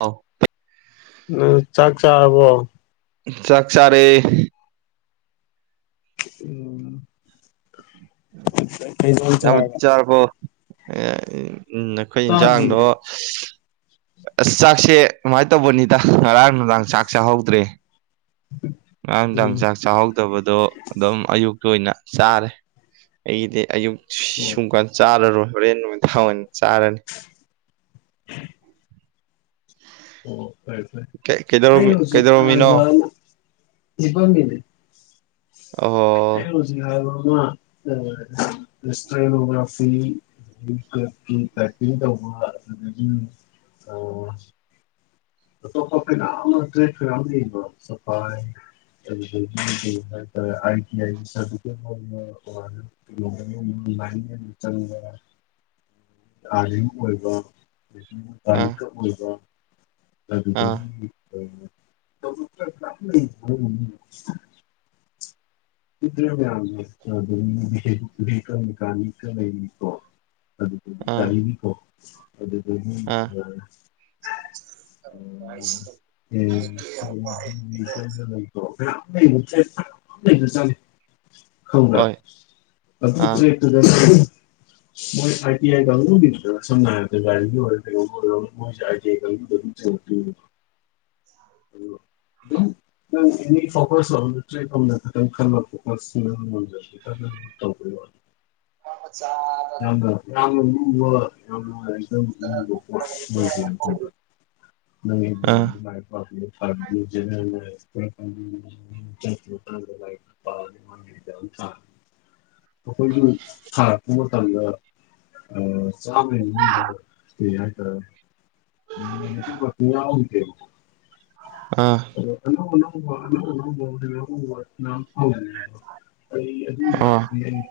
ꯑꯥꯎ ꯎꯝ ꯆꯥꯛ ꯆꯥꯕꯣ ꯆꯥꯛꯆꯔꯦ ꯎ ꯌꯥꯝ ꯆꯥꯔꯕꯣ ꯎ ꯅꯈꯣꯏ ꯏꯟꯁꯥꯡꯗꯣ ꯆꯥꯗ꯭ꯔꯤꯌꯦ ꯑꯁ ꯆꯥꯛꯁꯦ ꯀꯃꯥꯏꯅ ꯇꯧꯕꯅꯤꯗ ꯉꯔꯥꯡ ꯅꯨꯅꯨꯡꯗꯥꯡ ꯆꯥꯛ ꯆꯥꯍꯧꯗ꯭ꯔꯦ ꯉꯔꯥꯡꯗ ꯎꯝ ꯆꯥꯛ ꯆꯥꯍꯧꯗꯕꯗꯣ ꯑꯗꯨꯝ ꯑꯌꯨꯛ ꯂꯣꯏꯅ ꯆꯥꯔꯦ ꯑꯩꯒꯤꯗꯤ ꯑꯌꯨꯛ ꯑꯣ ꯁꯨꯡꯀꯥꯟ ꯆꯥꯔꯔꯣꯏ ꯍꯣꯔꯦꯟ ꯅꯣꯏ ꯊꯥꯅꯤ ꯆꯔꯅꯤ ꯎꯝ ꯐꯔꯦ ꯐꯔꯦ ꯀꯩ- ꯀꯩꯗꯧꯔꯝꯃꯤ ꯑꯩꯅ ꯍꯧꯖꯤꯛ ꯀꯩꯗꯧꯔꯝꯃꯤꯅꯣ ꯍꯥꯏꯕꯥ ꯍꯤꯞꯄꯝꯃꯤꯅꯦ ꯑꯣ [unintelligible] ꯗꯨꯒꯤ [unintelligible] ꯇꯧꯕ ꯑꯗꯨꯗꯒꯤ ꯑ [unintelligible] ꯑꯗꯨꯗꯒꯤ ꯀꯩ ꯍꯥꯏꯇꯥꯔꯦ [unintelligible] ꯁꯔꯇꯤꯐꯤꯀꯦꯠ ꯑꯣꯟꯕꯥ ꯑꯣꯔ [unintelligible] ꯑꯥ [unintelligible] ꯑꯥ [unintelligible] [unintelligible] [unintelligible] ꯑꯥ ꯑꯥ [unintelligible] [unintelligible] [unintelligible] ꯍꯣꯏ ꯑꯥ [unintelligible] [unintelligible] [unintelligible] [unintelligible] [unintelligible] ꯌꯥꯝꯅ ꯂꯨꯕ ꯌꯥꯝ ꯑꯥ ꯅꯨꯡꯉꯥꯏ [unintelligible] [unintelligible] [unintelligible] ꯑꯩꯈꯣꯏꯁꯨ ꯊꯥꯔꯛꯄ ꯃꯇꯝꯗ ꯆꯥꯝꯃꯩ ꯃꯅꯨꯡꯗ ꯀꯩ ꯍꯥꯏ [unintelligible] [unintelligible] [unintelligible] ꯑꯥ ꯑꯩ ꯑꯗꯨ ꯑꯥ ꯋꯥꯒꯗꯤ ꯑꯩ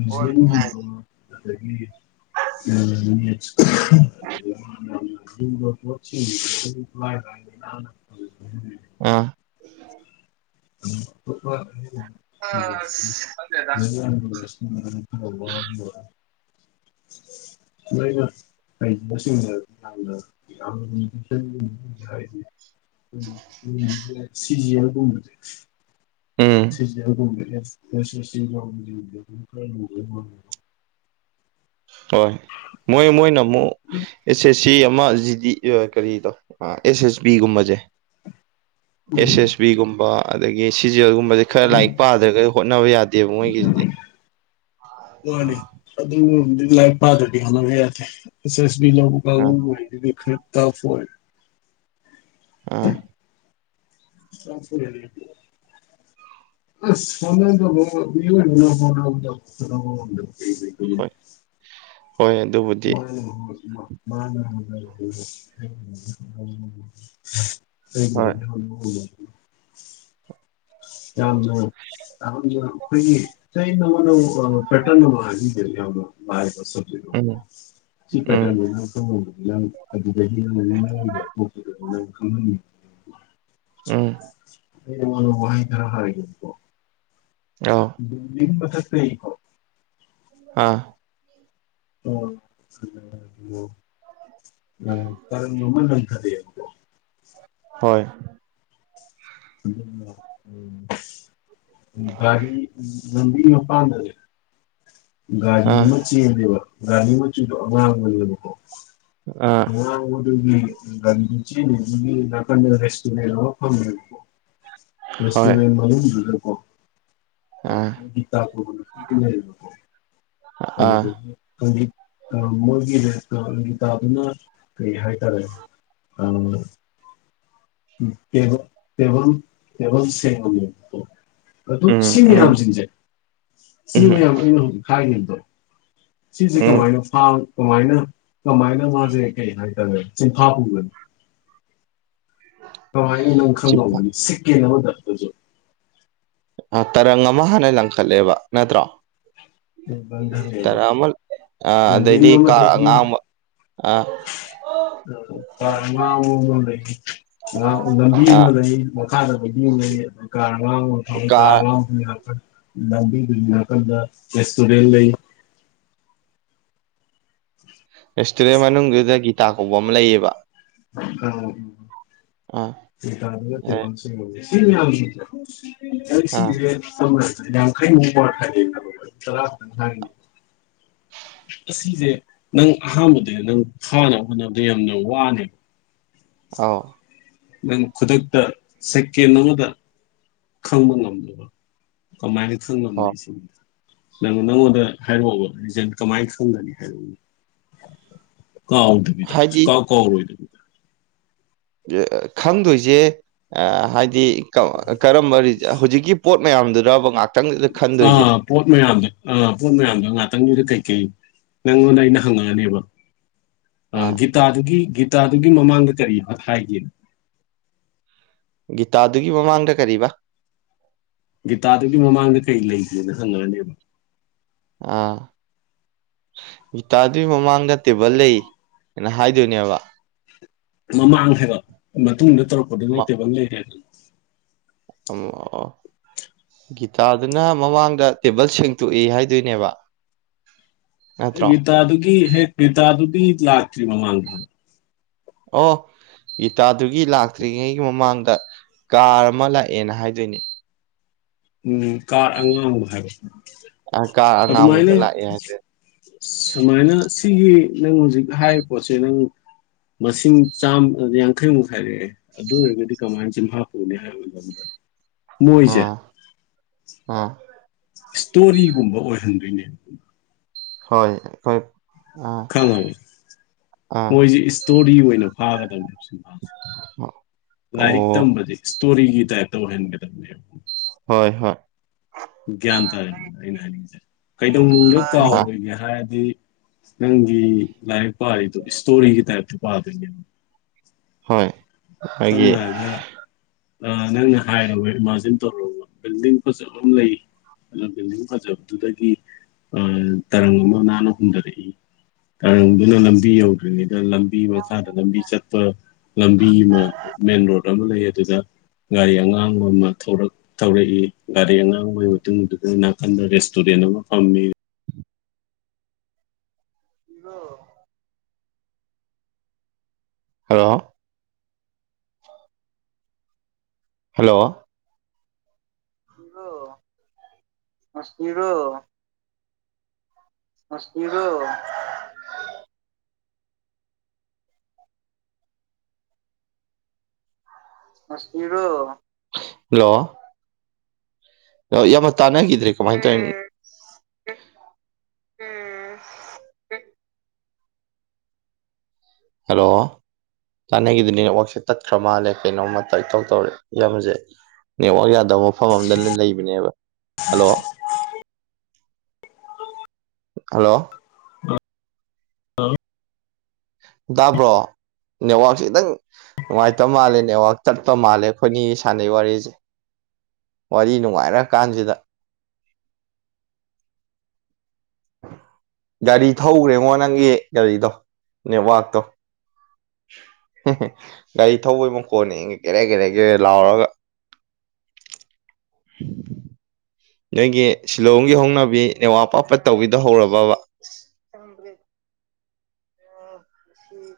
ꯃꯨꯁꯂꯤꯝꯒꯨꯝꯕ [unintelligible] [unintelligible] [unintelligible] [unintelligible] ꯑꯁ [unintelligible] ꯈꯪꯗꯦꯗ [unintelligible] [unintelligible] [unintelligible] ꯎꯝ ꯁꯦ ꯁꯤ ꯖꯤ ꯑꯥꯜ ꯒꯨꯝꯕꯁꯦ ꯎꯝ [unintelligible] ꯍꯣꯏ ꯃꯣꯏ ꯃꯣꯏꯅꯃꯨ ꯑꯦꯁ ꯑꯦꯁ ꯁꯤ ꯑꯃ ꯖꯤꯗꯤ ꯀꯔꯤ ꯗꯣ ꯑꯦꯁ ꯑꯦꯁ ꯕꯤ ꯒꯨꯝꯕꯁꯦ ꯑꯦꯁ ꯎꯝ ꯑꯦꯁ ꯕꯤꯒꯨꯝꯕ ꯑꯗꯒꯤ ꯁꯤ ꯒꯤ ꯑꯜ ꯈꯔ ꯂꯥꯏꯔꯤꯛ ꯄꯥꯗ꯭ꯔꯒ ꯍꯣꯠꯅꯕ ꯌꯥꯗꯦꯕ ꯃꯣꯏꯒꯤꯁꯤꯗꯤ ꯃꯥꯅꯤ ꯑꯗꯨ ꯂꯥꯏꯔꯤꯛ ꯄꯗꯔ꯭ꯗꯤ ꯍꯣꯠꯅꯕ ꯑꯦꯁ ꯑꯦꯁ ꯕꯤ ꯂꯧꯕ ꯑꯥ ꯀꯥꯡꯕꯨ [unintelligible] ꯑꯥ [unintelligible] [unintelligible] ꯍꯣꯏ [unintelligible] ꯍꯣꯏ ꯑꯗꯨꯕꯨꯗꯤ ꯃꯥ ꯍꯣꯏ ꯀꯩ ꯌꯥꯝꯝꯖꯝ ꯑꯩꯈꯣꯏꯒꯤ ꯆꯩ ꯑꯃꯅ ꯄꯦꯇꯔꯟ ꯑꯃ ꯍꯥꯏꯕꯤꯗꯔꯤꯗ ꯂꯕꯗ ꯎꯝ ꯁꯤ ꯎꯝ ꯄꯦꯔꯟ ꯂꯩ ꯑꯗꯨ ꯎꯝ ꯋꯥꯅ ꯋꯥꯍꯤ ꯈꯔ ꯍꯥꯏꯔꯒꯀꯣ ꯑꯥꯎ ꯃꯁ ꯇꯀꯣ ꯑꯥ ꯑꯣꯣ ꯑ ꯇꯔ ꯃꯃ ꯅꯪ ꯀꯊꯌ ꯍꯣꯏ ꯎ ꯔꯤ ꯎ ꯂꯝꯕꯤ ꯃꯄꯥꯟꯗꯔꯦ ꯒꯥꯔꯤ ꯑꯥ ꯑꯃ ꯆꯦꯜꯅꯦꯕ ꯒꯥꯔꯤ ꯃꯆꯨꯗꯣ ꯑꯉꯥꯡ ꯑꯣꯏꯅꯦꯕꯀꯣ ꯑꯥ ꯍ ꯑꯗꯨꯒꯤ ꯒꯤꯒꯤ ꯅꯥꯀꯟꯗ ꯔꯦꯁꯇꯨꯔꯦꯟ ꯑꯃ ꯐꯪꯉꯕꯀꯣ ꯔꯁ ꯍꯣꯏ ꯃ ꯑꯗꯨꯔꯀ ꯑꯥ ꯑ ꯒꯤ ꯇ ꯑꯥ [inaudible] ꯑ ꯃꯣꯏꯒꯤꯦꯪ ꯒꯤꯇꯥꯗꯨꯅ ꯀꯩ ꯍꯥꯏꯇꯥꯔꯦ ꯑꯝ ꯀꯕ ꯀꯕ ꯁꯃ ꯑꯗꯨ ꯎꯝ ꯁꯤ ꯎꯝ ꯃꯌꯥꯝꯁꯤꯡꯁꯦ ꯁꯤ ꯎꯝ ꯃꯌꯥꯝ ꯑꯩꯅ ꯍꯧꯖꯤꯛ ꯍꯥꯏꯅꯦꯕꯗꯣ ꯁꯤꯁꯤ ꯎꯝ ꯀꯃꯥꯏꯅꯣ ꯐ ꯀꯃꯥꯏꯅ ꯀꯃꯥꯏꯅ ꯃꯥꯁꯦ ꯀꯩ ꯍꯥꯏꯇꯥꯔꯦ ꯆꯤꯟꯐꯥ ꯄꯨꯒꯅꯤ ꯀꯃꯥꯏꯅ ꯅꯪ ꯈꯪꯉꯝꯒꯅꯤ ꯁꯤꯛꯀꯦꯅꯕꯗ ꯑꯗꯨꯁꯨ ꯇꯔꯪ ꯑꯃ ꯍꯥꯟꯅ ꯂꯪꯈꯠꯂꯦꯕ ꯅꯠꯇ꯭ꯔꯣ ꯕ ꯇꯔꯥ ꯑꯃ ꯑꯥ ꯑꯗꯩꯗꯤ ꯕꯦꯜꯗꯤꯝꯕ ꯇ ꯀꯥꯔ ꯑꯉꯥꯡꯕ ꯑꯥ ꯀꯔ ꯂꯝꯕꯤ ꯑꯥ ꯑꯃ ꯂꯩ ꯃꯈꯥꯗ ꯂꯝꯕꯤ ꯑꯃ ꯂꯩ ꯑꯗꯨ ꯀꯥꯔ ꯂꯥꯎ ꯀꯥꯔ ꯂꯥꯎꯕ ꯌꯥꯅꯤ ꯂꯥꯕꯤ ꯗꯔꯤꯅꯥ ꯀꯟꯗ ꯑꯦꯇꯣ ꯔꯦꯜꯦꯜ ꯂꯩ ꯔꯦꯁꯇꯨꯔꯦꯟ ꯃꯅꯨꯡꯗꯨꯗ ꯒꯤꯇꯥ ꯀꯧꯕ ꯑꯃ ꯂꯩꯌꯦꯕ ꯑꯥ ꯇꯗꯁꯨ ꯑꯦ ꯁꯤ꯭ꯔꯥ ꯑꯥ ꯈꯩꯅꯣꯔ ꯆ ꯍꯥꯏ ꯑꯁꯤꯁꯦ ꯅꯪ ꯑꯍꯥꯟꯕꯗ ꯅꯪ ꯐꯥꯅꯕ ꯍꯣꯠꯅꯕꯗ ꯌꯥꯝꯅ ꯋꯥꯅꯦꯕ ꯑꯥꯎ ꯅꯪ ꯈꯨꯗꯛꯇ ꯁꯦꯀꯦꯟ ꯑꯃꯗ ꯈꯪꯕ ꯉꯝꯗꯕ ꯀꯃꯥꯏꯅ ꯊ ꯉꯗ ꯑꯣ ꯁꯗ ꯅꯪ ꯅꯪꯉꯣꯟꯗ ꯍꯥꯏꯔꯛꯑꯣꯕ ꯔꯤꯖꯟ ꯀꯃꯥꯏꯅ ꯈꯪꯒꯅꯤ ꯍꯥꯏꯔꯛꯎ ꯀꯥꯎꯗꯕꯤꯗ ꯍꯥꯏꯗꯤ ꯀꯥꯎ ꯀꯥꯎꯔꯣꯏꯗꯕꯤꯗ ꯈꯪꯗꯣꯏꯁꯦ ꯍꯥꯏꯗꯤ ꯀꯔꯝꯕ ꯍꯧꯖꯤꯛꯀꯤ ꯄꯣꯠ ꯃꯌꯥꯝꯗꯨꯗ ꯉꯥꯛ ꯑꯥ ꯄꯣꯠ ꯃꯌꯥꯝꯗ ꯑꯥ ꯄꯣꯠ ꯃꯌꯥꯝꯗ ꯉꯥꯛ ꯈꯤꯇꯪꯗꯨꯗ ꯀꯩꯀꯩ ꯅꯪꯉꯣꯟꯗ ꯑꯩꯅ ꯍꯪꯉꯛꯑꯅꯦꯕ ꯑꯥ ꯒꯤꯇꯥꯗꯨꯒꯤ ꯒꯤ ꯍꯞꯇꯥꯗꯨꯒꯤ ꯃꯃꯥꯡꯗ ꯀꯔꯤ ꯍꯥꯏꯒꯦꯅ ꯒꯤꯇꯥꯗꯨꯒꯤ ꯃꯃꯥꯡꯗ ꯀꯔꯤꯕ ꯣ ꯑꯥ ꯎꯇꯥꯗꯨꯒꯤ ꯃꯃꯥꯡꯗ ꯇꯦꯕꯜ ꯂꯩ ꯍꯥꯏꯅ ꯍꯥꯏꯗꯣꯏꯅꯦꯕ ꯃꯃꯥꯡ ꯍꯥꯏꯕ ꯃꯇꯨꯡꯗ ꯇꯧꯔꯛꯄꯗꯨꯅ ꯇꯦꯕꯜ ꯂꯩꯔꯦꯗꯅ [unintelligible] ꯒꯤꯇꯥꯗꯨꯅ ꯃꯃꯥꯡꯗ ꯇꯦꯕꯜ ꯁꯦꯡꯇꯣꯛꯏ ꯍꯥꯏꯗꯣꯏꯅꯦꯕ ꯅꯠꯇ꯭ꯔꯣ ꯒꯤꯇꯥꯗꯨꯒꯤ ꯍꯦꯛ ꯒꯤꯇꯥꯗꯨꯗꯤ ꯂꯥꯛꯇ꯭ꯔꯤ ꯃꯃꯥꯡꯗ ꯑꯣ ꯒꯤꯇꯥꯗꯨꯒꯤ ꯂꯥꯛꯇ꯭ꯔꯤꯉꯩꯒꯤ ꯃꯃꯥꯡꯗ ꯀꯥꯔ ꯑꯃ ꯂꯥꯛꯑꯦꯅ ꯍꯥꯏꯗꯣꯏꯅꯦ ꯎꯝ ꯀꯥꯔ ꯑꯉꯥꯡ ꯍꯥꯏꯕ ꯑ ꯀꯥꯔ ꯑꯗꯨꯃꯥꯏꯅ ꯑꯉꯥꯡꯕꯗꯣ ꯂꯥꯛꯑꯦ ꯍꯥꯏꯗꯣꯏꯅꯦ ꯁꯨꯃꯥꯏꯅ ꯁꯤꯒꯤ ꯅꯪ ꯍꯧꯖꯤꯛ ꯍꯥꯏꯔꯤꯕ ꯄꯣꯠꯁꯦ ꯅꯪ ꯃꯁꯤꯡ ꯆꯥꯝ ꯌꯥꯡꯈꯩꯃꯨꯛ ꯍꯥꯏꯔꯛꯑꯦ ꯑꯗꯨ ꯑꯣꯏꯔꯒꯗꯤ ꯀꯃꯥꯏꯅ ꯆꯤꯝꯐꯥ ꯄꯨꯧꯅꯤ ꯍꯥꯏꯕꯖꯕꯗ ꯃꯣꯏꯁꯦ ꯑꯥ ꯑꯥ ꯏꯁꯇꯣꯔꯤꯒꯨꯝꯕ ꯑꯣꯏꯍꯟꯗꯣꯏꯅꯦ ꯍꯣꯏ ꯑꯩꯈꯣꯏ ꯑꯥ ꯈꯪꯉꯦ ꯑꯥ ꯃꯣꯏꯁꯤꯦ ꯏꯁꯇꯣꯔꯤ ꯑꯣꯏꯅ ꯐꯥꯒꯗꯧꯅꯦ ꯁꯤꯦ ꯑꯣ ꯂꯥꯏꯔꯤꯛ ꯇꯝꯕꯗꯤ ꯏꯁꯇꯣꯔꯤꯒꯤ ꯇꯥꯏꯞꯇ ꯑꯣꯏꯍꯟꯒꯗꯕꯅꯦꯕ ꯍꯣꯏ ꯍꯣꯏ ꯒ꯭ꯌꯥꯟ ꯇꯥꯔꯦ ꯑꯩꯅ ꯍꯥꯏꯅꯤꯡꯉꯤꯁꯦ ꯀꯩꯗꯧꯅꯨꯡꯗ ꯑ ꯀꯥꯎꯔꯔꯣꯏꯒꯦ ꯍꯥꯏꯔꯗꯤ ꯅꯪꯒꯤ ꯂꯥꯏꯛ ꯄꯥ ꯏꯁꯇꯣꯔꯤꯒꯤ ꯇꯥꯏꯞꯇ ꯄꯥꯗꯦ ꯍꯣꯏ ꯑꯩꯒꯤ ꯁꯅꯒ ꯑ ꯅꯪ ꯍꯥꯏꯔ ꯐꯥꯖꯤꯟ ꯇꯧꯔꯒ ꯕꯤꯜꯗꯤꯡ ꯐꯖꯕ ꯑꯃ ꯂꯩ ꯑꯗꯨꯗ ꯕꯤꯜꯗꯤꯡ ꯐꯖꯕꯗꯨꯗꯒꯤ ꯇꯔꯪ ꯑꯃ ꯅꯥꯟꯅ ꯍꯨꯟꯊꯔꯛꯏ ꯇꯔꯪꯗꯨꯅ ꯂꯝꯕꯤ ꯌꯧꯗ꯭ꯔꯤꯉꯩꯗ ꯂꯝꯕꯤ ꯃꯈꯥꯗ ꯂꯝꯕꯤ ꯆꯠꯄ ꯂꯝꯕꯤ ꯑꯃ ꯃꯦꯟ ꯔꯣꯗ ꯑꯃ ꯂꯩ ꯑꯗꯨꯗ ꯒꯥꯔꯤ ꯑꯉꯥꯡꯕ ꯑꯃ ꯊꯧꯛ ꯊꯧꯔꯛꯏ ꯒꯥꯔꯤ ꯑꯉꯥꯡꯕꯒꯤ ꯃꯇꯨꯡꯗ ꯟꯗ ꯔꯦꯁꯇꯨꯔꯦꯟ ꯑꯃ ꯐꯝꯃꯦ ꯏꯗꯣ ꯍꯜꯂꯣ ꯍꯜꯂꯣ ꯔꯣ ꯃꯁꯇꯒꯣ ꯍꯜꯂꯣ ꯌꯥꯝꯃ ꯇꯥꯟꯅꯈꯤꯗ꯭ꯔꯦ ꯀꯃꯥꯏꯅ ꯇꯧꯔꯤꯅꯣ ꯍꯜꯂꯣ ꯍꯥꯟꯅꯩꯒꯤꯗꯤ ꯅꯦꯠꯋꯥꯛꯁꯦ ꯇꯠꯈ꯭ꯔ ꯃꯥꯜꯂꯦ ꯀꯩꯅꯣꯝꯃꯇ ꯏꯇꯧ ꯇꯧꯔꯦ ꯏꯁꯦ ꯅꯦꯠꯋꯥꯛ ꯌꯥꯗꯦ ꯃꯐꯝ ꯑꯃꯗ ꯂꯩꯕꯅꯦꯕ ꯍꯜꯂꯣ ꯍꯜꯂꯣ ꯑ ꯑ ꯇꯥꯕ꯭ꯔꯣ ꯅꯦꯠꯋꯥꯔꯛꯁꯦ ꯈꯤꯇꯪ ꯅꯨꯡꯉꯥꯏꯇꯕ ꯃꯥꯜꯂꯦ ꯅꯦꯋꯥꯛ ꯆꯠꯄ ꯃꯥꯜꯂꯦ ꯑꯩꯈꯣꯏꯅꯤ ꯁꯥꯟꯅꯩ ꯋꯥꯔꯤꯁꯦ ꯋꯥꯔꯤ ꯅꯨꯡꯉꯥꯏꯔ ꯀꯥꯟꯁꯤꯗ ꯒꯥꯔꯤ ꯊꯧꯈ꯭ꯔꯦꯉꯣ ꯅꯪꯒꯤ ꯒꯥꯔꯤꯗꯣ ꯅꯦꯠꯋꯥꯛꯇꯣ ꯒꯥꯔꯤ ꯊꯧꯕꯩ ꯃꯈꯣꯟꯅꯤ ꯀꯦꯔ ꯀꯦꯔꯩ ꯀꯦꯔꯦ ꯂꯥꯎꯔꯒ ꯑ ꯅꯣꯏꯒꯤ ꯁꯤꯂꯣꯡꯒꯤ ꯍꯧꯅꯕꯤ ꯅꯦꯋꯥ ꯄꯄ ꯇꯧꯕꯤꯗ ꯍꯧꯔꯕꯕ